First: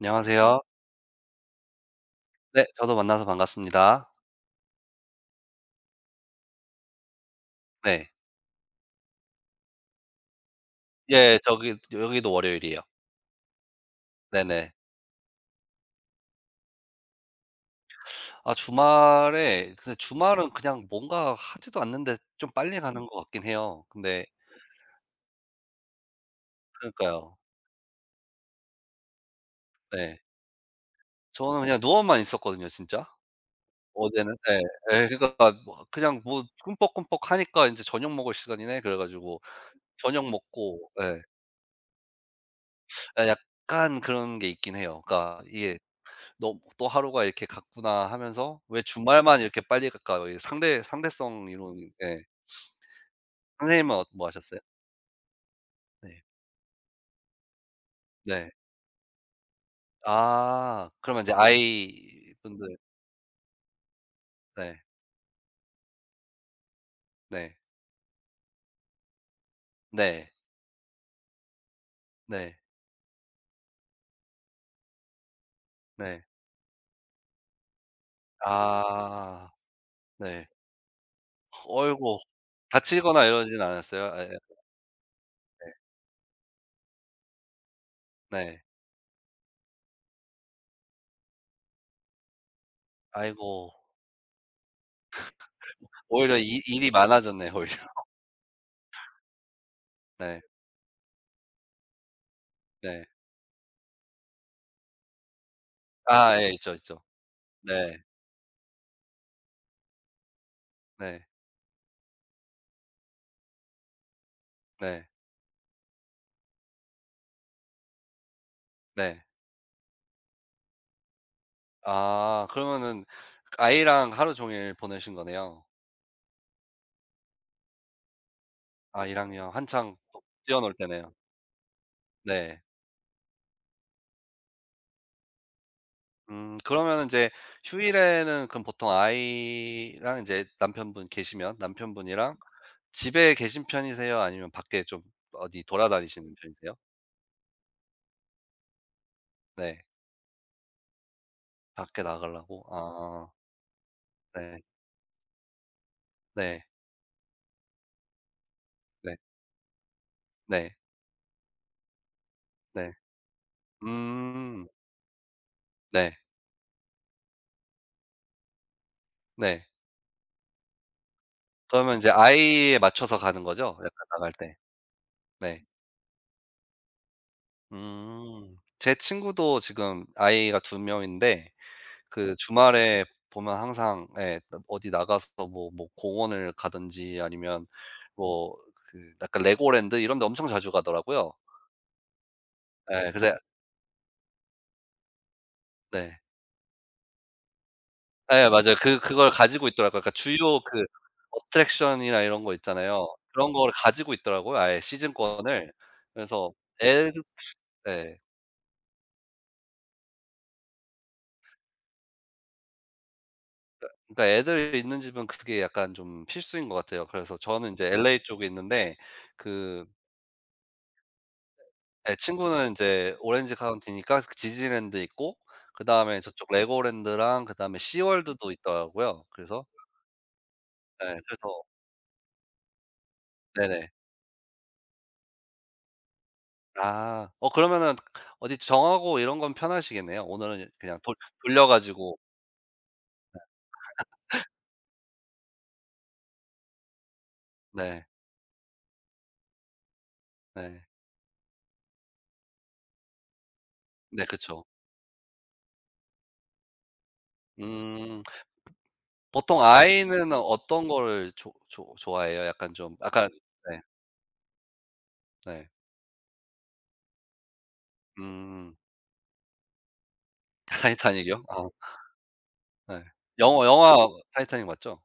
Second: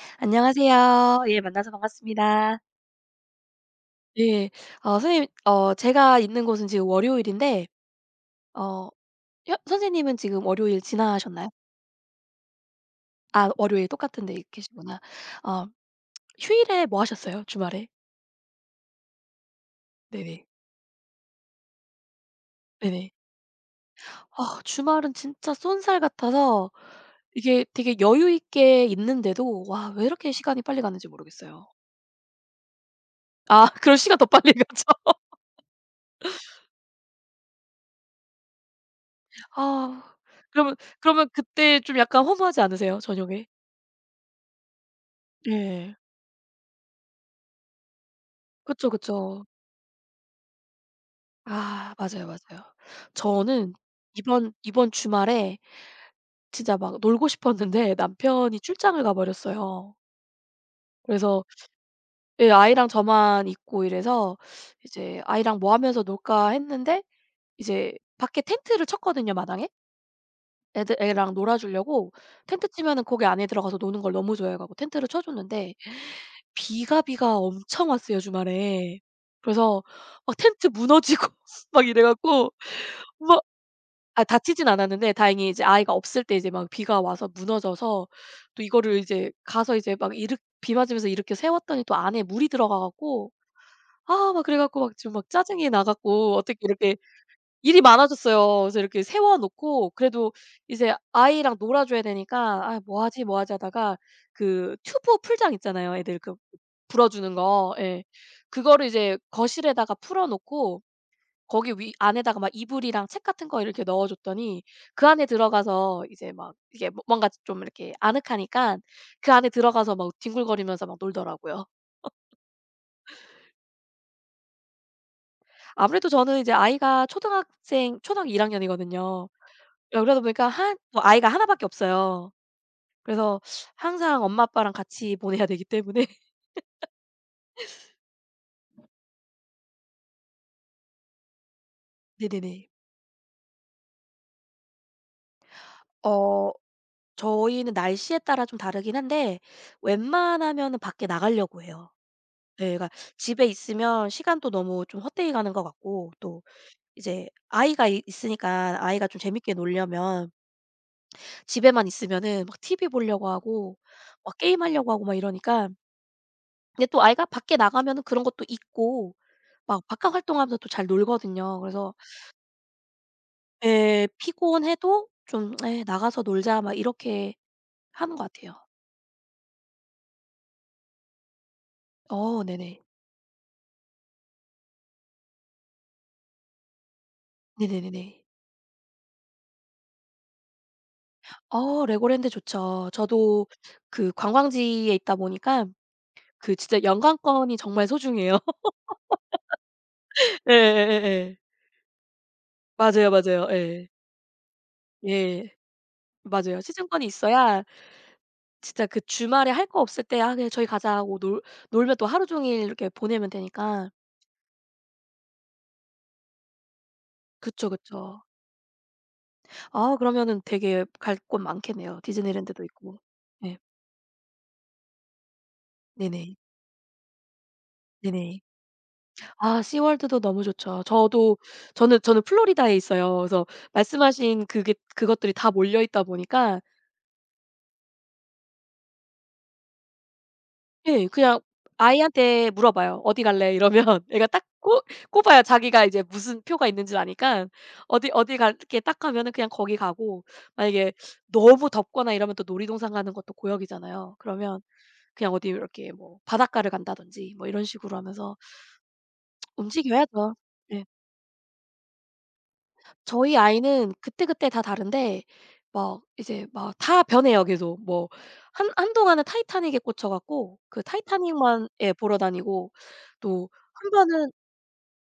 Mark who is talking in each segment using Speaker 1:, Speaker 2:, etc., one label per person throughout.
Speaker 1: 안녕하세요.
Speaker 2: 안녕하세요. 예, 만나서 반갑습니다.
Speaker 1: 네, 저도 만나서 반갑습니다.
Speaker 2: 네. 선생님, 제가 있는 곳은 지금 월요일인데,
Speaker 1: 네.
Speaker 2: 어 혀 선생님은 지금 월요일
Speaker 1: 예,
Speaker 2: 지나셨나요?
Speaker 1: 저기 여기도 월요일이에요.
Speaker 2: 아, 월요일 똑같은 데
Speaker 1: 네네.
Speaker 2: 계시구나. 어 휴일에 뭐 하셨어요? 주말에?
Speaker 1: 아, 주말에, 근데
Speaker 2: 네네.
Speaker 1: 주말은 그냥 뭔가 하지도 않는데 좀 빨리 가는 것
Speaker 2: 네네.
Speaker 1: 같긴 해요. 근데
Speaker 2: 아, 주말은 진짜 쏜살 같아서
Speaker 1: 그러니까요.
Speaker 2: 이게 되게 여유 있게 있는데도, 와 왜
Speaker 1: 네.
Speaker 2: 이렇게 시간이 빨리 가는지
Speaker 1: 저는
Speaker 2: 모르겠어요.
Speaker 1: 그냥 누워만 있었거든요, 진짜.
Speaker 2: 아, 그럼 시간 더
Speaker 1: 어제는
Speaker 2: 빨리
Speaker 1: 예.
Speaker 2: 가죠.
Speaker 1: 예, 그러니까 뭐 그냥 뭐 꿈뻑꿈뻑 하니까 이제 '저녁 먹을 시간이네.' 그래 가지고
Speaker 2: 아,
Speaker 1: 저녁
Speaker 2: 그러면
Speaker 1: 먹고 예.
Speaker 2: 그러면 그때 좀 약간 허무하지 않으세요?
Speaker 1: 아,
Speaker 2: 저녁에?
Speaker 1: 약간 그런 게 있긴 해요. 그러니까 이게
Speaker 2: 예.
Speaker 1: '너 또 하루가 이렇게 갔구나.' 하면서 '왜
Speaker 2: 그쵸,
Speaker 1: 주말만
Speaker 2: 그쵸.
Speaker 1: 이렇게 빨리 갈까?' 이 상대성 이론이.
Speaker 2: 아
Speaker 1: 예.
Speaker 2: 맞아요, 맞아요. 저는
Speaker 1: 선생님은 뭐
Speaker 2: 이번
Speaker 1: 하셨어요?
Speaker 2: 이번 주말에
Speaker 1: 네.
Speaker 2: 진짜 막 놀고 싶었는데,
Speaker 1: 네.
Speaker 2: 남편이 출장을 가 버렸어요.
Speaker 1: 아, 그러면 이제
Speaker 2: 그래서 예,
Speaker 1: 아이분들.
Speaker 2: 아이랑 저만 있고 이래서
Speaker 1: 네.
Speaker 2: 이제 '아이랑 뭐 하면서 놀까.' 했는데,
Speaker 1: 네.
Speaker 2: 이제 밖에 텐트를 쳤거든요, 마당에.
Speaker 1: 네.
Speaker 2: 애들 애랑 놀아 주려고
Speaker 1: 네.
Speaker 2: 텐트 치면은 거기 안에 들어가서 노는 걸 너무 좋아해 갖고 텐트를 쳐 줬는데,
Speaker 1: 네.
Speaker 2: 비가 엄청 왔어요, 주말에.
Speaker 1: 아
Speaker 2: 그래서 막
Speaker 1: 네.
Speaker 2: 텐트 무너지고, 막 이래
Speaker 1: 어이고.
Speaker 2: 갖고
Speaker 1: 다치거나
Speaker 2: 막.
Speaker 1: 이러진 않았어요? 아
Speaker 2: 아,
Speaker 1: 예.
Speaker 2: 다치진 않았는데 다행히 이제
Speaker 1: 네.
Speaker 2: 아이가 없을 때 이제 막 비가 와서 무너져서,
Speaker 1: 네.
Speaker 2: 또 이거를 이제 가서 이제 막 일으 비 맞으면서 일으켜 세웠더니 또 안에 물이 들어가 갖고,
Speaker 1: 아이고.
Speaker 2: 아 막 그래 갖고 막 지금 막 짜증이 나 갖고,
Speaker 1: 오히려
Speaker 2: 어떻게
Speaker 1: 일 일이
Speaker 2: 이렇게
Speaker 1: 많아졌네요, 오히려.
Speaker 2: 일이 많아졌어요. 그래서 이렇게 세워 놓고, 그래도
Speaker 1: 네.
Speaker 2: 이제 아이랑 놀아 줘야 되니까 '아 뭐
Speaker 1: 네.
Speaker 2: 하지, 뭐 하지.' 하다가 그 튜브 풀장 있잖아요. 애들 그
Speaker 1: 아 예, 있죠, 있죠.
Speaker 2: 불어 주는 거.
Speaker 1: 네.
Speaker 2: 예. 그거를 이제 거실에다가 풀어 놓고,
Speaker 1: 네.
Speaker 2: 거기 위 안에다가 막 이불이랑 책 같은 거 이렇게 넣어 줬더니, 그
Speaker 1: 네.
Speaker 2: 안에 들어가서 이제 막 이게 뭐 뭔가 좀 이렇게 아늑하니깐
Speaker 1: 네.
Speaker 2: 그 안에 들어가서 막 뒹굴거리면서 막 놀더라고요.
Speaker 1: 아, 그러면은 아이랑 하루 종일 보내신 거네요.
Speaker 2: 아무래도 저는 이제 아이가 초등학생, 초등학교 1학년 학년이거든요.
Speaker 1: 아이랑요. 한창
Speaker 2: 예, 그러다 보니까
Speaker 1: 뛰어놀
Speaker 2: 한 뭐
Speaker 1: 때네요.
Speaker 2: 아이가 하나 밖에 없어요.
Speaker 1: 네.
Speaker 2: 그래서 항상 엄마 아빠랑 같이 보내야 되기 때문에.
Speaker 1: 음, 그러면 이제 휴일에는 그럼 보통 아이랑 이제 남편분 계시면 남편분이랑
Speaker 2: 네네네.
Speaker 1: 집에 계신 편이세요? 아니면 밖에 좀 어디 돌아다니시는
Speaker 2: 어
Speaker 1: 편이세요?
Speaker 2: 저희는 날씨에 따라 좀 다르긴 한데,
Speaker 1: 네.
Speaker 2: 웬만하면은 밖에 나가려고 해요.
Speaker 1: 밖에 나가려고?
Speaker 2: 네. 그러니까
Speaker 1: 아
Speaker 2: 집에 있으면 시간도
Speaker 1: 네.
Speaker 2: 너무 좀 헛되이 가는 것 같고, 또
Speaker 1: 네.
Speaker 2: 이제 아이가 이 있으니까 아이가
Speaker 1: 네.
Speaker 2: 좀 재밌게 놀려면
Speaker 1: 네.
Speaker 2: 집에만 있으면은 막 TV
Speaker 1: 네.
Speaker 2: 보려고 하고 막
Speaker 1: 음
Speaker 2: 게임하려고 하고 막 이러니까.
Speaker 1: 네.
Speaker 2: 근데 또 아이가 밖에 나가면은 그런 것도 있고
Speaker 1: 네.
Speaker 2: 막 바깥 활동하면서 또 잘 놀거든요. 그래서
Speaker 1: 그러면 이제 아이에 맞춰서 가는 거죠? 약간
Speaker 2: 예,
Speaker 1: 나갈 때.
Speaker 2: 피곤해도 좀
Speaker 1: 네.
Speaker 2: 에 나가서 놀자.' 막 이렇게 하는 것 같아요.
Speaker 1: 음. 제 친구도 지금 아이가 2 명인데 그 네,
Speaker 2: 어 네네.
Speaker 1: 주말에 보면 항상 예 어디 나가서 뭐 뭐 공원을 가든지 아니면 네,
Speaker 2: 네네네네.
Speaker 1: 뭐 그 약간 레고랜드 이런 데 엄청 자주 가더라고요.
Speaker 2: 어, 레고랜드 좋죠.
Speaker 1: 예, 그래서
Speaker 2: 저도 그 관광지에 있다 보니까
Speaker 1: 네.
Speaker 2: 그 진짜 연관권이 정말 소중해요.
Speaker 1: 예, 맞아요. 그 그걸 가지고 있더라고요. 그러니까 주요 그
Speaker 2: 예예예예.
Speaker 1: 어트랙션이나 이런 거 있잖아요.
Speaker 2: 맞아요,
Speaker 1: 그런
Speaker 2: 맞아요.
Speaker 1: 네, 거를
Speaker 2: 예.
Speaker 1: 가지고 있더라고요, 아예
Speaker 2: 예.
Speaker 1: 시즌권을. 그래서
Speaker 2: 맞아요. 시즌권이
Speaker 1: 애
Speaker 2: 있어야
Speaker 1: 예.
Speaker 2: 진짜 그 주말에 할 거 없을 때 '아 그냥 저희 가자.' 하고 놀 놀면 또 하루 종일 이렇게 보내면 되니까.
Speaker 1: 그러니까 애들 있는 집은 그게 약간 좀 필수인 것 같아요. 그래서
Speaker 2: 그쵸,
Speaker 1: 저는 이제 LA
Speaker 2: 그쵸.
Speaker 1: 쪽에 있는데 그
Speaker 2: 아, 그러면은 되게 갈 곳 많겠네요.
Speaker 1: 예,
Speaker 2: 디즈니랜드도
Speaker 1: 친구는 이
Speaker 2: 있고.
Speaker 1: 제 오렌지
Speaker 2: 예.
Speaker 1: 카운티니까 그 디즈니랜드 있고 그다음에
Speaker 2: 네네.
Speaker 1: 저쪽 레고랜드랑 그다음에
Speaker 2: 네네.
Speaker 1: 시월드도 있더라고요.
Speaker 2: 아,
Speaker 1: 그래서
Speaker 2: 시월드도 너무 좋죠.
Speaker 1: 예,
Speaker 2: 저도
Speaker 1: 그래서
Speaker 2: 저는 플로리다에 있어요. 그래서
Speaker 1: 네네.
Speaker 2: 말씀하신 그게 그것들이 다 몰려 있다 보니까.
Speaker 1: 아. 어, 그러면은 어디 정하고 이런 건 편하시겠네요. 오늘은 그냥
Speaker 2: 예.
Speaker 1: 돌
Speaker 2: 그냥
Speaker 1: 돌려 가지고.
Speaker 2: 아이한테 물어봐요. "어디 갈래?" 이러면 애가 딱 꼽 꼽아요. 자기가 이제 무슨 표가 있는지를 아니까,
Speaker 1: 네.
Speaker 2: 어디 어디 갈게 딱 하면은 그냥 거기 가고,
Speaker 1: 네.
Speaker 2: 만약에 너무 덥거나 이러면 또 놀이동산 가는 것도 고역이잖아요.
Speaker 1: 네
Speaker 2: 그러면
Speaker 1: 그쵸.
Speaker 2: 그냥 어디 이렇게 뭐 바닷가를 간다든지 뭐 이런 식으로
Speaker 1: 음.
Speaker 2: 하면서
Speaker 1: 보통 아이는
Speaker 2: 움직여야죠. 네.
Speaker 1: 어떤 거를 좋 좋 좋아해요? 약간 좀 약간.
Speaker 2: 저희
Speaker 1: 네.
Speaker 2: 아이는 그때그때 다 다른데
Speaker 1: 네.
Speaker 2: 막 이제 막 다 변해요 계속. 뭐 한
Speaker 1: 음.
Speaker 2: 한동안은 타이타닉에 꽂혀 갖고 그
Speaker 1: 타이타닉이요?
Speaker 2: 타이타닉만
Speaker 1: 어
Speaker 2: 예 보러 다니고,
Speaker 1: 네.
Speaker 2: 또
Speaker 1: 영어
Speaker 2: 한
Speaker 1: 영화
Speaker 2: 번은,
Speaker 1: 타이타닉 맞죠?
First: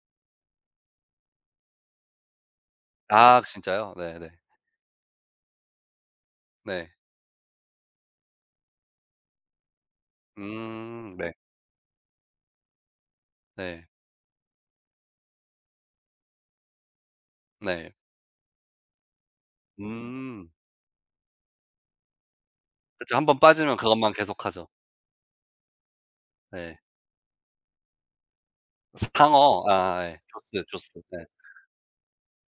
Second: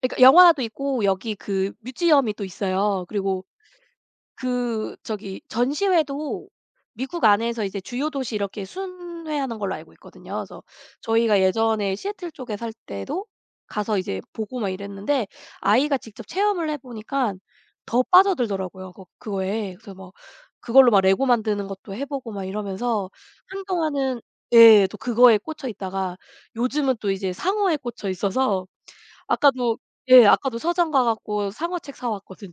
Speaker 2: 그러니까 영화도 있고 여기 그 뮤지엄이 또 있어요.
Speaker 1: 아
Speaker 2: 그리고
Speaker 1: 진짜요? 네네. 네.
Speaker 2: 그 저기 전시회도
Speaker 1: 네.
Speaker 2: 미국 안에서 이제 주요 도시 이렇게 순회하는 걸로 알고 있거든요. 그래서
Speaker 1: 네.
Speaker 2: 저희가 예전에 시애틀 쪽에 살 때도
Speaker 1: 네.
Speaker 2: 가서 이제 보고 막 이랬는데, 아이가 직접 체험을 해보니까
Speaker 1: 네.
Speaker 2: 더 빠져들더라고요 그 그거에. 그래서 뭐
Speaker 1: 음.
Speaker 2: 그걸로 막 레고 만드는 것도 해 보고 막 이러면서
Speaker 1: 그쵸. 한 번 빠지면 그것만
Speaker 2: 한동안은
Speaker 1: 계속하죠.
Speaker 2: 예 또 그거에 꽂혀 있다가,
Speaker 1: 네.
Speaker 2: 요즘은 또 이제 상어에 꽂혀 있어서
Speaker 1: 상어
Speaker 2: 아까도,
Speaker 1: 아 예.
Speaker 2: 예 아까도
Speaker 1: 조스,
Speaker 2: 서점
Speaker 1: 조스.
Speaker 2: 가
Speaker 1: 네.
Speaker 2: 갖고 상어 책 사 왔거든요.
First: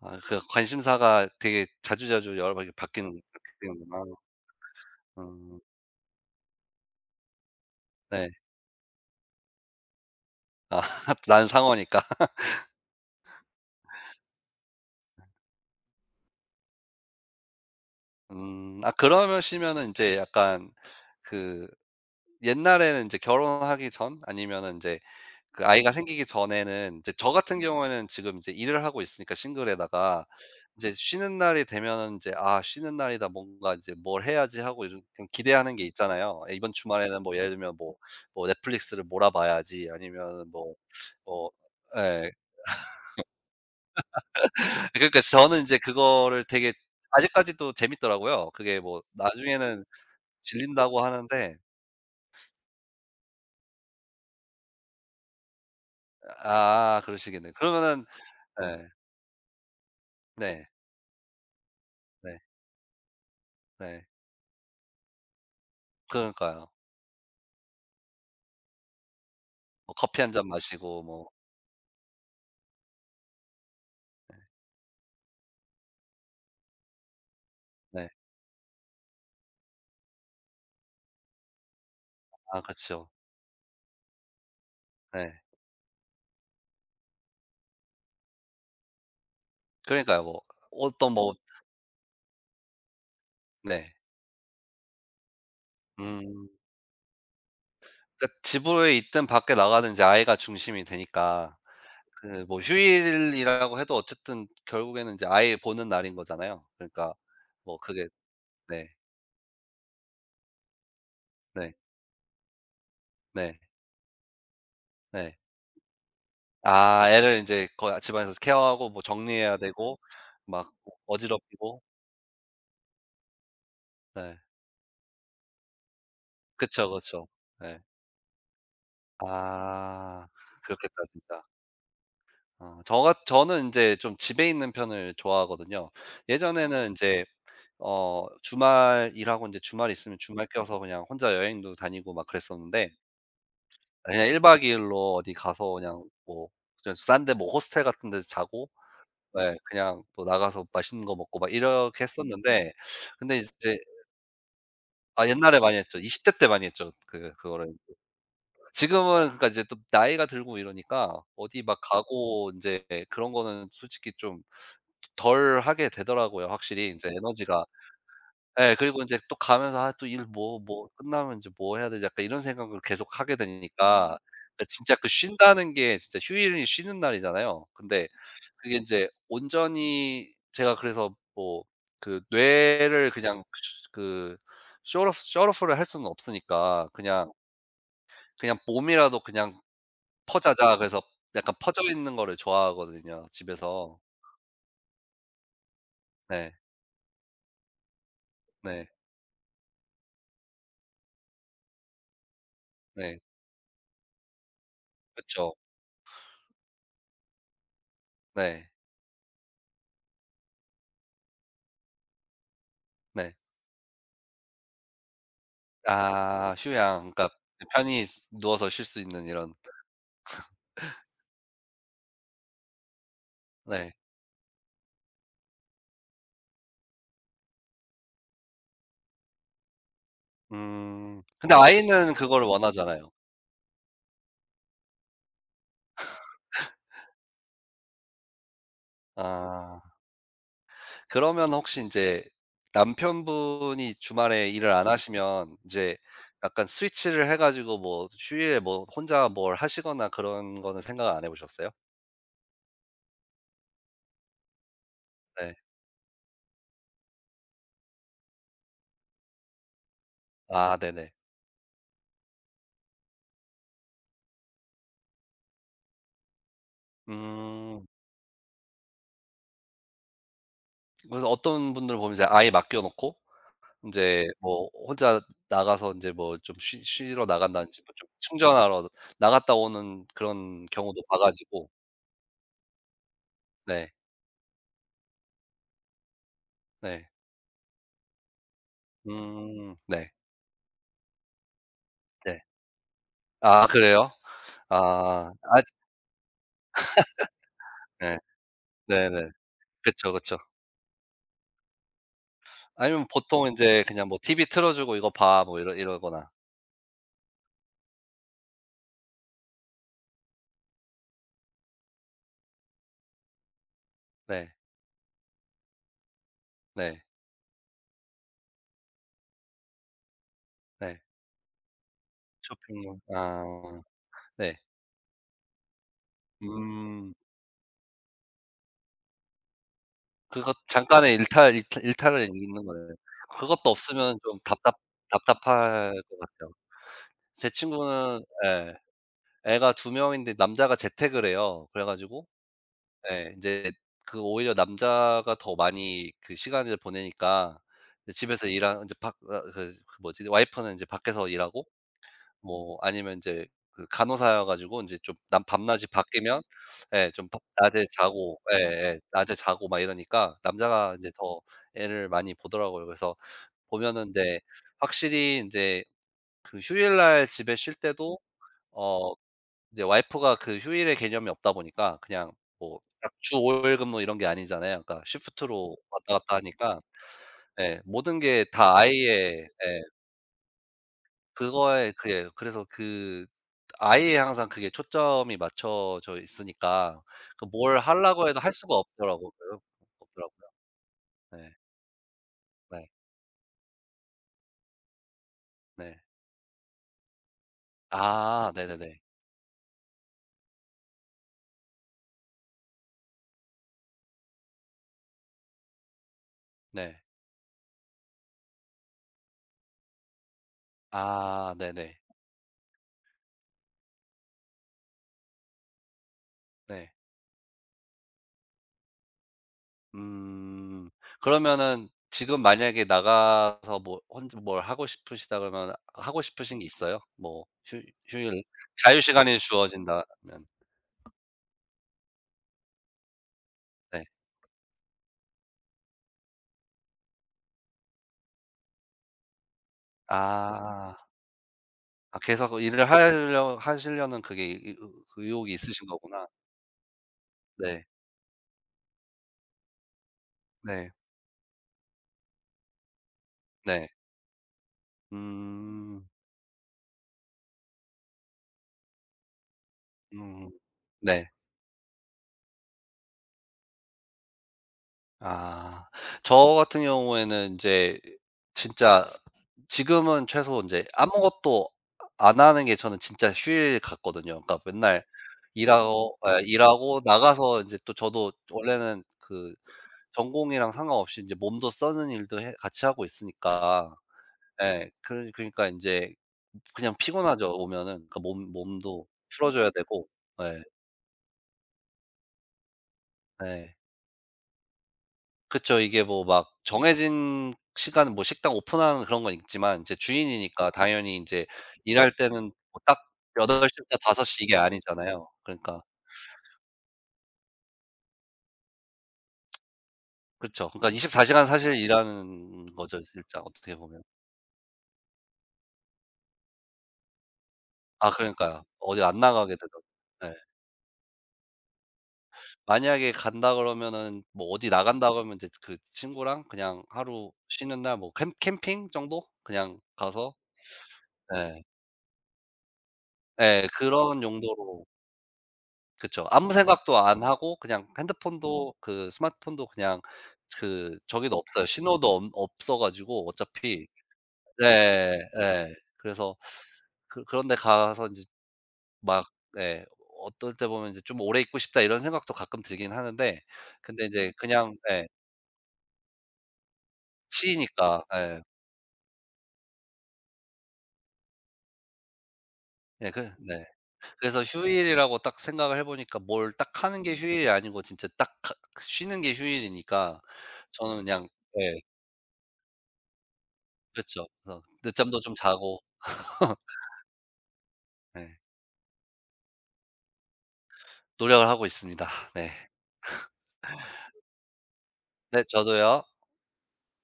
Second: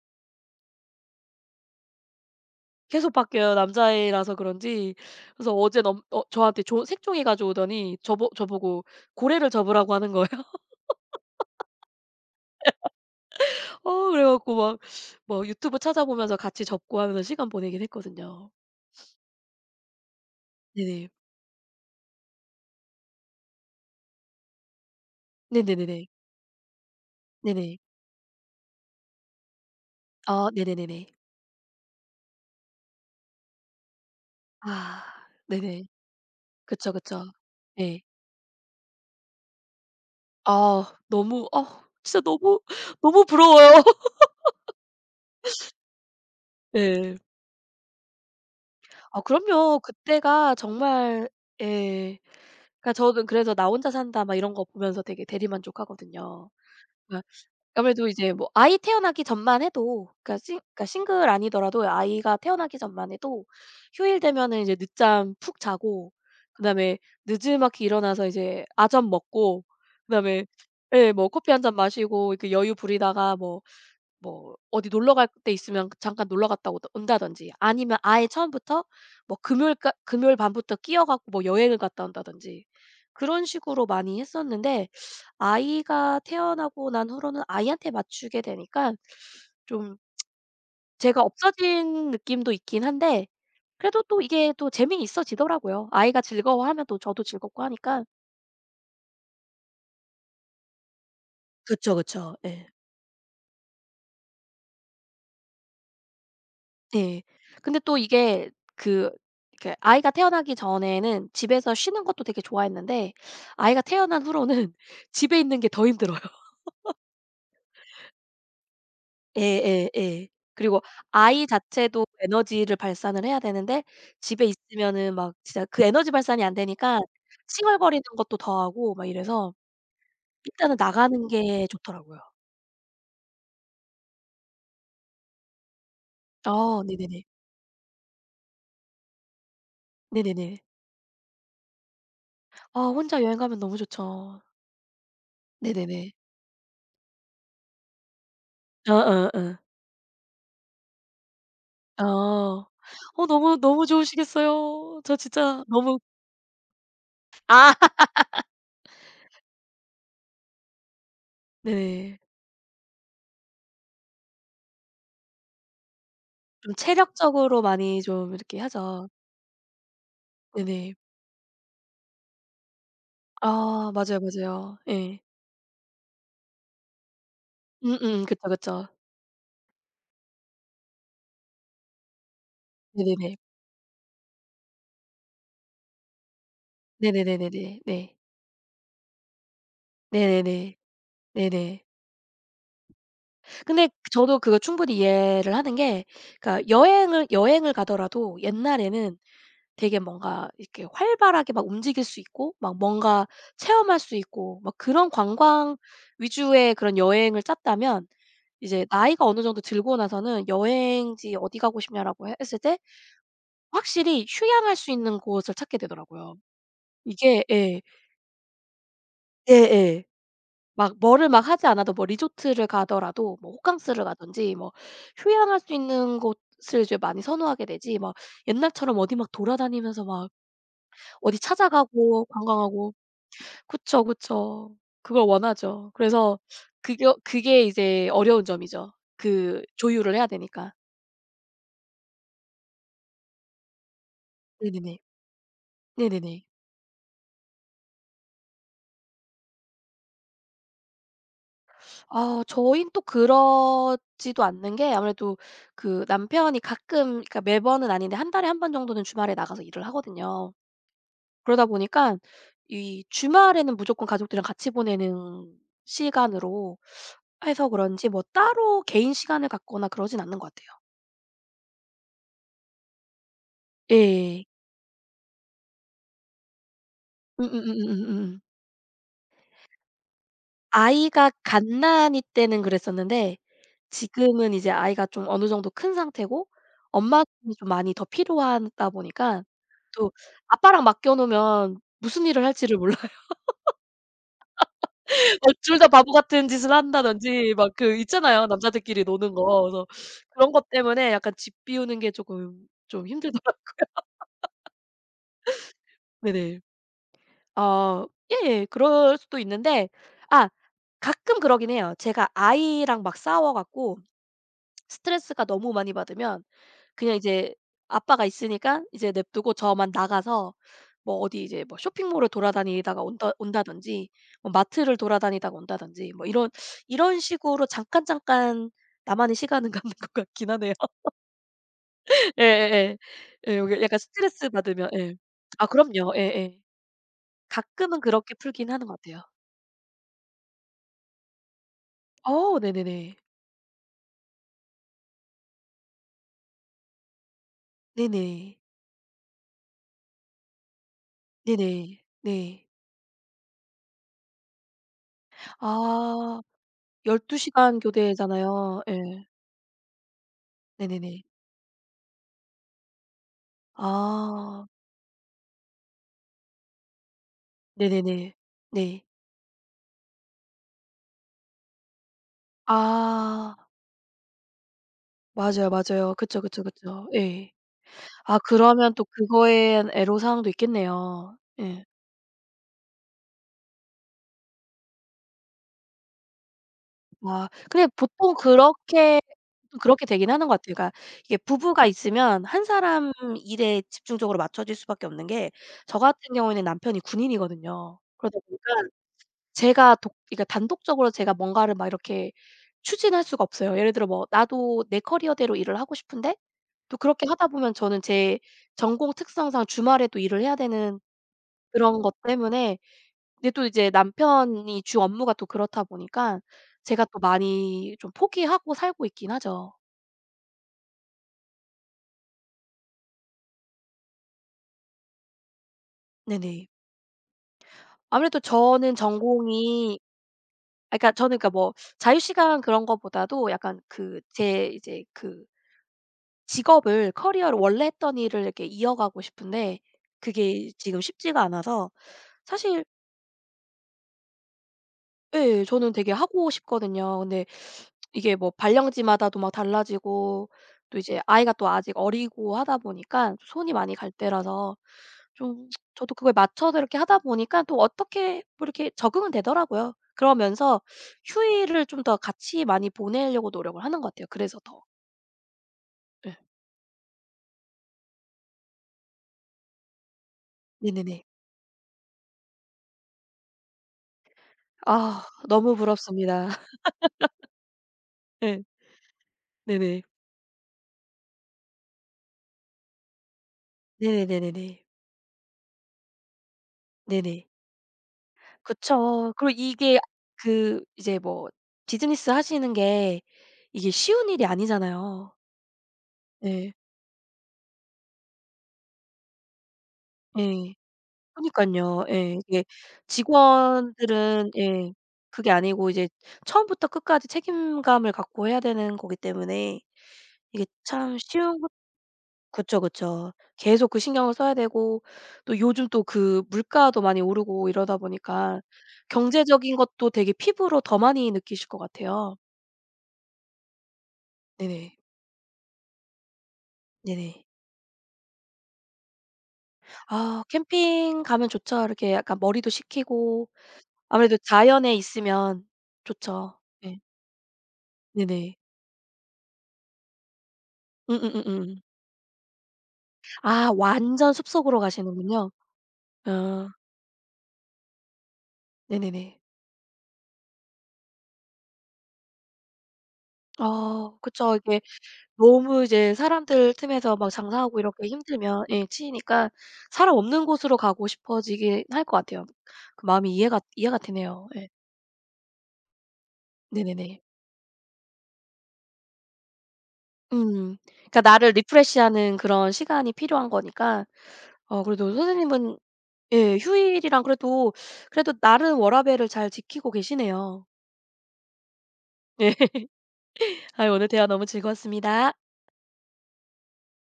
Speaker 1: 아, 그 관심사가 되게 자주자주 여러 번 이렇게
Speaker 2: 계속
Speaker 1: 바뀌는,
Speaker 2: 바뀌어요
Speaker 1: 바뀌는구나.
Speaker 2: 남자애라서 그런지. 그래서
Speaker 1: 음
Speaker 2: 어제 넘 어 저한테 조 색종이 가져오더니
Speaker 1: 네.
Speaker 2: 저보고 고래를 접으라고 하는 거예요.
Speaker 1: 아 난 상어니까.
Speaker 2: 어 그래 갖고 막 뭐 유튜브 찾아보면서 같이 접고 하면서 시간 보내긴 했거든요.
Speaker 1: 아, 그러시면은 인제 약간
Speaker 2: 네네.
Speaker 1: 그 옛날에는 인제 결혼하기 전 아니면은 인제 그 아이가
Speaker 2: 네네네네.
Speaker 1: 생기기 전에는 이제 저 같은
Speaker 2: 네네.
Speaker 1: 경우에는 지금 이제 일을 하고 있으니까 싱글에다가
Speaker 2: 아
Speaker 1: 이제
Speaker 2: 네네네네.
Speaker 1: 쉬는 날이 되면은 제 '아, 쉬는 날이다. 뭔가 이제 뭘 해야지.' 하고 요즘
Speaker 2: 아
Speaker 1: 좀 기대하는 게
Speaker 2: 네네.
Speaker 1: 있잖아요. '아, 이번
Speaker 2: 그쵸,
Speaker 1: 주말에는
Speaker 2: 그쵸.
Speaker 1: 뭐 예를 들면 뭐
Speaker 2: 네.
Speaker 1: 뭐 넷플릭스를 몰아 봐야지.' 아니면은 뭐
Speaker 2: 아 너무
Speaker 1: 뭐
Speaker 2: 아 진짜
Speaker 1: 예.
Speaker 2: 너무, 너무 부러워요.
Speaker 1: 그러니까 저는 이제 그거를 되게
Speaker 2: 네.
Speaker 1: 아직까지도 재밌더라고요. 그게 뭐
Speaker 2: 아 그럼요.
Speaker 1: 나중에는
Speaker 2: 그때가
Speaker 1: 질린다고
Speaker 2: 정말
Speaker 1: 하는데.
Speaker 2: 예. 그러니까 저는 그래서 '나 혼자 산다.' 막 이런 거 보면서 되게 대리만족하거든요.
Speaker 1: 아,
Speaker 2: 그러니까
Speaker 1: 그러시겠네요. 그러면은
Speaker 2: 아무래도 이제 뭐 아이
Speaker 1: 예.
Speaker 2: 태어나기 전만 해도, 그러니까 싱
Speaker 1: 네.
Speaker 2: 그러니까 싱글 아니더라도 아이가
Speaker 1: 네.
Speaker 2: 태어나기 전만 해도
Speaker 1: 네.
Speaker 2: 휴일 되면은 이제 늦잠 푹 자고
Speaker 1: 그러니까요.
Speaker 2: 그다음에 느지막이 일어나서 이제 아점 먹고
Speaker 1: 뭐 커피 한
Speaker 2: 그다음에
Speaker 1: 잔 마시고
Speaker 2: 예 뭐
Speaker 1: 뭐.
Speaker 2: 커피 한 잔 마시고 이렇게 여유 부리다가, 뭐 뭐 어디 놀러 갈 때 있으면 잠깐 놀러 갔다 오다 온다든지, 아니면
Speaker 1: 네.
Speaker 2: 아예 처음부터 뭐 금요일 밤부터 끼어 갖고 뭐 여행을 갔다
Speaker 1: 아
Speaker 2: 온다든지
Speaker 1: 그렇죠.
Speaker 2: 그런 식으로 많이 했었는데,
Speaker 1: 네.
Speaker 2: 아이가 태어나고 난 후로는 아이한테 맞추게 되니까 좀
Speaker 1: 그러니까요. 뭐 어떤
Speaker 2: 제가
Speaker 1: 뭐.
Speaker 2: 없어진 느낌도 있긴 한데,
Speaker 1: 네.
Speaker 2: 그래도 또 이게 또 재미있어지더라고요. 아이가
Speaker 1: 음.
Speaker 2: 즐거워하면 또 저도 즐겁고 하니까.
Speaker 1: 그러니까 집에 있든 밖에 나가든 이제 아이가 중심이 되니까
Speaker 2: 그쵸, 그쵸.
Speaker 1: 그 뭐
Speaker 2: 예.
Speaker 1: 휴일이라고 해도 어쨌든 결국에는 이제 아이 보는 날인 거잖아요. 그러니까
Speaker 2: 네.
Speaker 1: 뭐
Speaker 2: 근데 또
Speaker 1: 그게.
Speaker 2: 이게
Speaker 1: 네.
Speaker 2: 그 이렇게 아이가 태어나기 전에는
Speaker 1: 네.
Speaker 2: 집에서 쉬는 것도 되게 좋아했는데,
Speaker 1: 네.
Speaker 2: 아이가 태어난 후로는
Speaker 1: 네.
Speaker 2: 집에 있는 게 더 힘들어요.
Speaker 1: 아, 애를 인제 거의 집안에서 케어하고 뭐 정리해야 되고
Speaker 2: 예예예.
Speaker 1: 막
Speaker 2: 그리고 아이
Speaker 1: 어지럽히고.
Speaker 2: 자체도 에너지를 발산을 해야 되는데
Speaker 1: 네.
Speaker 2: 집에 있으면은 막 진짜 그 에너지 발산이 안
Speaker 1: 그쵸,
Speaker 2: 되니까
Speaker 1: 그쵸. 네.
Speaker 2: 칭얼거리는 것도 더 하고 막 이래서
Speaker 1: 아,
Speaker 2: 일단은
Speaker 1: 그렇겠다
Speaker 2: 나가는
Speaker 1: 진짜.
Speaker 2: 게 좋더라고요.
Speaker 1: 어 저가 저는 이제 좀 집에 있는 편을 좋아하거든요.
Speaker 2: 아
Speaker 1: 예전에는 이
Speaker 2: 네네네.
Speaker 1: 제 주말 일하고 이제 주말 있으면 주말
Speaker 2: 네네네.
Speaker 1: 껴서 그냥 혼자 여행도 다니고 막
Speaker 2: 아,
Speaker 1: 그랬었는데
Speaker 2: 혼자 여행 가면 너무
Speaker 1: 그냥 1
Speaker 2: 좋죠.
Speaker 1: 박 2 일로 어디 가서 그냥
Speaker 2: 네네네.
Speaker 1: 뭐 그냥 싼데 뭐 호스텔 같은 데서 자고 네,
Speaker 2: 어어어.
Speaker 1: 그냥 또 나가서 맛있는 거 먹고 막 이렇게
Speaker 2: 아.
Speaker 1: 했었는데. 근데
Speaker 2: 너무,
Speaker 1: 이제
Speaker 2: 너무 좋으시겠어요. 저
Speaker 1: 아, 옛날에
Speaker 2: 진짜
Speaker 1: 많이 했죠.
Speaker 2: 너무
Speaker 1: 20대 때 많이 했죠, 그 그거를.
Speaker 2: 아.
Speaker 1: 지금은 그러니까 이제 또 나이가 들고 이러니까 어디 막
Speaker 2: 네네.
Speaker 1: 가고 이제 그런 거는 솔직히 좀 덜 하게 되더라고요,
Speaker 2: 좀
Speaker 1: 확실히 인제
Speaker 2: 체력적으로
Speaker 1: 에너지가.
Speaker 2: 많이 좀 이렇게
Speaker 1: 예, 그리고
Speaker 2: 하죠.
Speaker 1: 인제 또 가면서 '아, 또 일 뭐 뭐
Speaker 2: 네네.
Speaker 1: 끝나면 인제 뭐 해야 되지?' 약간 이런 생각을 계속 하게
Speaker 2: 아
Speaker 1: 되니까
Speaker 2: 맞아요,
Speaker 1: 그
Speaker 2: 맞아요.
Speaker 1: 진짜 그
Speaker 2: 예.
Speaker 1: 쉰다는 게 진짜 휴일이 쉬는 날이잖아요. 근데
Speaker 2: 음음. 그쵸,
Speaker 1: 그게
Speaker 2: 그쵸.
Speaker 1: 인제 온전히 제가 그래서 뭐 그 뇌를
Speaker 2: 네네네.
Speaker 1: 그냥 그 s 오프 t o f 를 할 수는 없으니까 그냥
Speaker 2: 네네네네네. 네.
Speaker 1: 그냥 '몸이라도 그냥 퍼자자.'
Speaker 2: 네네네.
Speaker 1: 그래서 약간 퍼져
Speaker 2: 네네.
Speaker 1: 있는 거를 좋아하거든요
Speaker 2: 근데
Speaker 1: 집에서.
Speaker 2: 저도 그거 충분히 이해를 하는 게,
Speaker 1: 네.
Speaker 2: 그러니까 여행을 가더라도
Speaker 1: 네.
Speaker 2: 옛날에는 되게 뭔가 이렇게 활발하게 막 움직일 수 있고 막
Speaker 1: 네.
Speaker 2: 뭔가 체험할 수 있고 막 그런
Speaker 1: 그쵸.
Speaker 2: 관광 위주의 그런 여행을 짰다면,
Speaker 1: 네.
Speaker 2: 이제 나이가 어느 정도 들고 나서는 "여행지 어디 가고 싶냐?"라고 해 했을 때
Speaker 1: 네.
Speaker 2: 확실히 휴양할 수 있는 곳을 찾게 되더라고요.
Speaker 1: 아, 휴양. 그러니까
Speaker 2: 이게 예.
Speaker 1: 편히 누워서 쉴 수 있는 이런.
Speaker 2: 예예. 막 뭐를 막 하지 않아도 뭐 리조트를 가더라도 뭐
Speaker 1: 네.
Speaker 2: 호캉스를 가든지 뭐 휴양할 수 있는 곳을 이제 많이 선호하게 되지, 막 옛날처럼 어디 막 돌아다니면서 막
Speaker 1: 음.
Speaker 2: 어디
Speaker 1: 근데 아이는
Speaker 2: 찾아가고
Speaker 1: 그거를
Speaker 2: 관광하고.
Speaker 1: 원하잖아요.
Speaker 2: 그쵸, 그쵸. 그걸 원하죠. 그래서 그 그게 이제 어려운 점이죠. 그
Speaker 1: 아.
Speaker 2: 조율을 해야 되니까.
Speaker 1: 그러면 혹시 인제 남편분이 주말에 일을 안
Speaker 2: 네네네.
Speaker 1: 하시면 인제
Speaker 2: 네네네.
Speaker 1: 약간 스위치를 해 가지고 뭐 휴일에 뭐 혼자 뭘 하시거나 그런 거는 생각 안 해 보셨어요?
Speaker 2: 아, 저희는 또 그러지도 않는 게, 아무래도
Speaker 1: 네.
Speaker 2: 그 남편이 가끔 그러니까 매번은 아닌데 한 달에 한 번 정도는 주말에 나가서 일을 하거든요.
Speaker 1: 아 네네.
Speaker 2: 그러다 보니까 이 주말에는 무조건 가족들이랑 같이 보내는 시간으로 해서
Speaker 1: 음.
Speaker 2: 그런지, 뭐 따로 개인 시간을 갖거나 그러진 않는 것 같아요.
Speaker 1: 그래서 어떤 분들 보면 이제 아이 맡겨 놓고 인제
Speaker 2: 예.
Speaker 1: 뭐 혼자 나가서 인제 뭐 좀 쉬 쉬러 나간다든지 뭐 좀
Speaker 2: 음음음음음음.
Speaker 1: 충전하러 나갔다 오는 그런 경우도 봐
Speaker 2: 아이가
Speaker 1: 가지고.
Speaker 2: 갓난이 때는 그랬었는데,
Speaker 1: 네.
Speaker 2: 지금은 이제 아이가 좀 어느 정도 큰 상태고
Speaker 1: 네.
Speaker 2: 엄마 도움이 좀 많이 더 필요하다 보니까
Speaker 1: 네.
Speaker 2: 또 아빠랑 맡겨 놓으면 무슨
Speaker 1: 네.
Speaker 2: 일을 할지를 몰라요.
Speaker 1: 아 그래요? 아
Speaker 2: 어
Speaker 1: 아직.
Speaker 2: 둘 다 바보 같은 짓을 한다든지 막 그
Speaker 1: 네.
Speaker 2: 있잖아요, 남자들끼리
Speaker 1: 네네.
Speaker 2: 노는 거. 그래서
Speaker 1: 그쵸, 그쵸.
Speaker 2: 그런 것 때문에 약간 집 비우는 게 쪼끔
Speaker 1: 아니면
Speaker 2: 좀 힘들더라고요.
Speaker 1: 보통 인제 그냥 뭐 "TV 틀어 주고 이거 봐." 뭐 이러거나.
Speaker 2: 네네. 아 예예. 그럴 수도 있는데, 아 가끔 그러긴 해요. 제가 아이랑 막 싸워 갖고
Speaker 1: 네.
Speaker 2: 스트레스가 너무 많이 받으면
Speaker 1: 네.
Speaker 2: 그냥 이제 아빠가 있으니까 이제 냅두고 저만 나가서
Speaker 1: 네.
Speaker 2: 뭐 어디 이제 뭐 쇼핑몰을
Speaker 1: 쇼핑몰.
Speaker 2: 돌아다니다가
Speaker 1: 아
Speaker 2: 온다든지 뭐
Speaker 1: 네.
Speaker 2: 마트를 돌아다니다가 온다든지 뭐 이런
Speaker 1: 음.
Speaker 2: 이런 식으로 잠깐 잠깐 나만의 시간은 갖는 것 같긴
Speaker 1: 그것
Speaker 2: 하네요.
Speaker 1: 잠깐의 일탈을 있는 거네요.
Speaker 2: 예예예. 예 예.
Speaker 1: 그것도
Speaker 2: 여기 약간
Speaker 1: 없으면 좀
Speaker 2: 스트레스
Speaker 1: 답답,
Speaker 2: 받으면 예. 아
Speaker 1: 답답할
Speaker 2: 그럼요.
Speaker 1: 것 같아요.
Speaker 2: 예예.
Speaker 1: 제
Speaker 2: 가끔은
Speaker 1: 친구는
Speaker 2: 그렇게 풀긴
Speaker 1: 예.
Speaker 2: 하는 것 같아요.
Speaker 1: 애가 두 명인데 남자가 재택을 해요. 그래 가지고
Speaker 2: 어 네네네.
Speaker 1: 예 인제 그 오히려 남자가 더 많이 그 시간을 보내니까 이제 집에서
Speaker 2: 네네.
Speaker 1: 일하 인제 밖 아 그 그 뭐지 와이프는 인제 밖에서 일하고
Speaker 2: 네네. 네.
Speaker 1: 뭐 아니면 인제 그 간호사여 가지고 인제 좀 남 밤낮이
Speaker 2: 아
Speaker 1: 바뀌면 예 좀
Speaker 2: 열두
Speaker 1: 밤
Speaker 2: 시간
Speaker 1: 낮에 자고
Speaker 2: 교대잖아요.
Speaker 1: 예예
Speaker 2: 예.
Speaker 1: 낮에 자고 막 이러니까 남자가 인제
Speaker 2: 네네네.
Speaker 1: 더 애를 많이 보더라고요. 그래서 보면은 네
Speaker 2: 아.
Speaker 1: 확실히 인제 그 휴일날 집에 쉴 때도
Speaker 2: 네네네. 네.
Speaker 1: 어 이제 와이프가 그 휴일의 개념이 없다 보니까 그냥 뭐 딱 주
Speaker 2: 아
Speaker 1: 5일 근무 이런 게 아니잖아요. 그러니까
Speaker 2: 맞아요,
Speaker 1: 시프트로
Speaker 2: 맞아요.
Speaker 1: 왔다 갔다
Speaker 2: 그쵸, 그쵸,
Speaker 1: 하니까
Speaker 2: 그쵸. 예.
Speaker 1: 예 모든
Speaker 2: 아,
Speaker 1: 게 다
Speaker 2: 그러면 또
Speaker 1: 아이의 예
Speaker 2: 그거에 애로사항도 있겠네요. 예.
Speaker 1: 그거에 그게 그래서 그 아이에 항상 그게 초점이 맞춰져 있으니까 그
Speaker 2: 아,
Speaker 1: 뭘
Speaker 2: 근데
Speaker 1: 하려고
Speaker 2: 보통
Speaker 1: 해도 할 수가
Speaker 2: 그렇게
Speaker 1: 없더라고요.
Speaker 2: 그렇게 되긴 하는
Speaker 1: 없더라고요.
Speaker 2: 것 같아요. 그러니까 이게
Speaker 1: 네.
Speaker 2: 부부가 있으면 한
Speaker 1: 네.
Speaker 2: 사람 일에 집중적으로 맞춰질 수밖에 없는 게,
Speaker 1: 네.
Speaker 2: 저 같은 경우에는 남편이 군인이거든요. 그러다
Speaker 1: 아
Speaker 2: 보니까
Speaker 1: 네네네.
Speaker 2: 제가 독 그러니까 단독적으로 제가 뭔가를 막 이렇게 추진할 수가 없어요. 예를 들어 뭐 나도 내 커리어대로 일을 하고 싶은데, 또
Speaker 1: 네.
Speaker 2: 그렇게 하다 보면 저는 제 전공 특성상 주말에도 일을 해야 되는
Speaker 1: 아 네네.
Speaker 2: 그런 것 때문에 근데 또 이제 남편이 주 업무가 또 그렇다 보니까
Speaker 1: 네.
Speaker 2: 제가 또 많이 좀 포기하고 살고 있긴 하죠.
Speaker 1: 음. 그러면은 지금 만약에 나가서 뭐 혼자 뭘 하고 싶으시다 그러면 하고 싶으신 게
Speaker 2: 네네.
Speaker 1: 있어요? 뭐 휴,
Speaker 2: 아무래도
Speaker 1: 휴일
Speaker 2: 저는
Speaker 1: 자유 시간이
Speaker 2: 전공이
Speaker 1: 주어진다면.
Speaker 2: 아 그러니까 저는 그러니까 뭐 자유시간 그런 거보다도 약간
Speaker 1: 네.
Speaker 2: 그 제 이제 그 직업을 커리어를 원래 했던 일을 이렇게 이어가고 싶은데, 그게
Speaker 1: 아.
Speaker 2: 지금 쉽지가 않아서
Speaker 1: 아, 계속
Speaker 2: 사실.
Speaker 1: 일을 하려 하시려는 그게 이의 그 의욕이
Speaker 2: 예.
Speaker 1: 있으신
Speaker 2: 저는 되게
Speaker 1: 거구나.
Speaker 2: 하고 싶거든요. 근데
Speaker 1: 네.
Speaker 2: 이게 뭐 발령지마다도 막 달라지고,
Speaker 1: 네.
Speaker 2: 또 이제 아이가 또 아직 어리고 하다 보니까 손이
Speaker 1: 네.
Speaker 2: 많이 갈 때라서 좀,
Speaker 1: 음.
Speaker 2: 저도 그거에 맞춰서 이렇게 하다 보니까 또 어떻게 뭐 이렇게 적응은 되더라고요.
Speaker 1: 음.
Speaker 2: 그러면서
Speaker 1: 네.
Speaker 2: 휴일을 좀 더 같이 많이 보내려고 노력을 하는 것 같아요, 그래서 더.
Speaker 1: 아. 저
Speaker 2: 예.
Speaker 1: 같은 경우에는 이제 진짜 지금은 최소 인제
Speaker 2: 네네네.
Speaker 1: 아무것도 안 하는 게 저는 진짜 휴일 같거든요. 그러니까 맨날
Speaker 2: 아 너무
Speaker 1: 일하고 예
Speaker 2: 부럽습니다.
Speaker 1: 일하고 나가서 인제 또 저도
Speaker 2: 예.
Speaker 1: 원래는 그
Speaker 2: 네네.
Speaker 1: 전공이랑 상관없이 인제 몸도 쓰는 일도 해 같이 하고 있으니까
Speaker 2: 네네네네네.
Speaker 1: 예 그러니까 인제 그냥
Speaker 2: 네네.
Speaker 1: 피곤하죠 오면은. 그러니까 몸 몸도
Speaker 2: 그쵸. 그리고
Speaker 1: 풀어줘야
Speaker 2: 이게
Speaker 1: 되고 예.
Speaker 2: 그 이제 뭐 비즈니스 하시는 게
Speaker 1: 예.
Speaker 2: 이게 쉬운 일이 아니잖아요.
Speaker 1: 그쵸. 이게 뭐 막
Speaker 2: 예.
Speaker 1: 정해진 시간 뭐 식당 오픈하는 그런 건 있지만 이제 주인이니까
Speaker 2: 예.
Speaker 1: 당연히 인제
Speaker 2: 그니깐요.
Speaker 1: 일할
Speaker 2: 예.
Speaker 1: 때는
Speaker 2: 이게
Speaker 1: 뭐 딱 8 시부터 5 시
Speaker 2: 직원들은
Speaker 1: 이게
Speaker 2: 예
Speaker 1: 아니잖아요.
Speaker 2: 그게
Speaker 1: 그러니까
Speaker 2: 아니고 이제 처음부터 끝까지 책임감을 갖고 해야 되는 거기 때문에 이게
Speaker 1: 그쵸. 그러니까
Speaker 2: 참
Speaker 1: 24 시간
Speaker 2: 쉬운 것.
Speaker 1: 사실 일하는
Speaker 2: 그쵸,
Speaker 1: 거죠,
Speaker 2: 그쵸.
Speaker 1: 진짜 어떻게
Speaker 2: 계속 그
Speaker 1: 보면.
Speaker 2: 신경을 써야 되고, 또 요즘 또 그 물가도 많이 오르고 이러다
Speaker 1: 아
Speaker 2: 보니까
Speaker 1: 그러니까요. 어디 안 나가게
Speaker 2: 경제적인
Speaker 1: 되죠.
Speaker 2: 것도 되게
Speaker 1: 네.
Speaker 2: 피부로 더 많이 느끼실 것 같아요.
Speaker 1: 만약에 간다 그러면은 뭐 어디
Speaker 2: 네네.
Speaker 1: 나간다 그러면 이제 그 친구랑 그냥 하루
Speaker 2: 네네.
Speaker 1: 쉬는 날 뭐 캠 캠핑 정도 그냥 가서
Speaker 2: 아 캠핑 가면
Speaker 1: 예.
Speaker 2: 좋죠. 이렇게 약간 머리도 식히고,
Speaker 1: 예. 그런
Speaker 2: 아무래도
Speaker 1: 용도로
Speaker 2: 자연에 있으면
Speaker 1: 그쵸. 아무
Speaker 2: 좋죠.
Speaker 1: 생각도
Speaker 2: 네.
Speaker 1: 안 하고 그냥
Speaker 2: 네네.
Speaker 1: 핸드폰도 그 스마트폰도 그냥 그 저기도 없어요.
Speaker 2: 음음음음.
Speaker 1: 신호도 엄 없어 가지고
Speaker 2: 아,
Speaker 1: 어차피
Speaker 2: 완전 숲속으로
Speaker 1: 네.
Speaker 2: 가시는군요.
Speaker 1: 예. 그래서
Speaker 2: 아
Speaker 1: 그 그런 데 가서 인제 막
Speaker 2: 네네네.
Speaker 1: 예 어떨 때 보면 이제 '좀 오래 있고 싶다.' 이런 생각도 가끔 들긴 하는데 근데
Speaker 2: 아
Speaker 1: 인제
Speaker 2: 그쵸.
Speaker 1: 그냥
Speaker 2: 이게
Speaker 1: 예
Speaker 2: 너무 이제 사람들 틈에서 막 장사하고
Speaker 1: 치이니까
Speaker 2: 이렇게
Speaker 1: 예.
Speaker 2: 힘들면 예 치이니까, 사람 없는 곳으로 가고 싶어지긴 할 것 같아요. 그
Speaker 1: 예 그
Speaker 2: 마음이 이해가
Speaker 1: 네.
Speaker 2: 이해가
Speaker 1: 그래서
Speaker 2: 되네요. 예.
Speaker 1: 휴일이라고 딱 생각을 해 보니까 뭘 딱 하는 게
Speaker 2: 네네네.
Speaker 1: 휴일이 아니고 진짜 딱 가, 쉬는 게 휴일이니까
Speaker 2: 음.
Speaker 1: 저는
Speaker 2: 그러니까
Speaker 1: 그냥
Speaker 2: 나를
Speaker 1: 예.
Speaker 2: 리프레시하는 그런 시간이 필요한 거니까.
Speaker 1: 그렇죠. 그래서
Speaker 2: 어 그래도
Speaker 1: 늦잠도 좀 자고
Speaker 2: 선생님은, 예. 휴일이랑 그래도 그래도
Speaker 1: 네.
Speaker 2: 나름 워라밸을 잘 지키고 계시네요.
Speaker 1: 노력을 하고 있습니다. 네.
Speaker 2: 예. 아유, 오늘 대화 너무 즐거웠습니다.
Speaker 1: 네 저도요.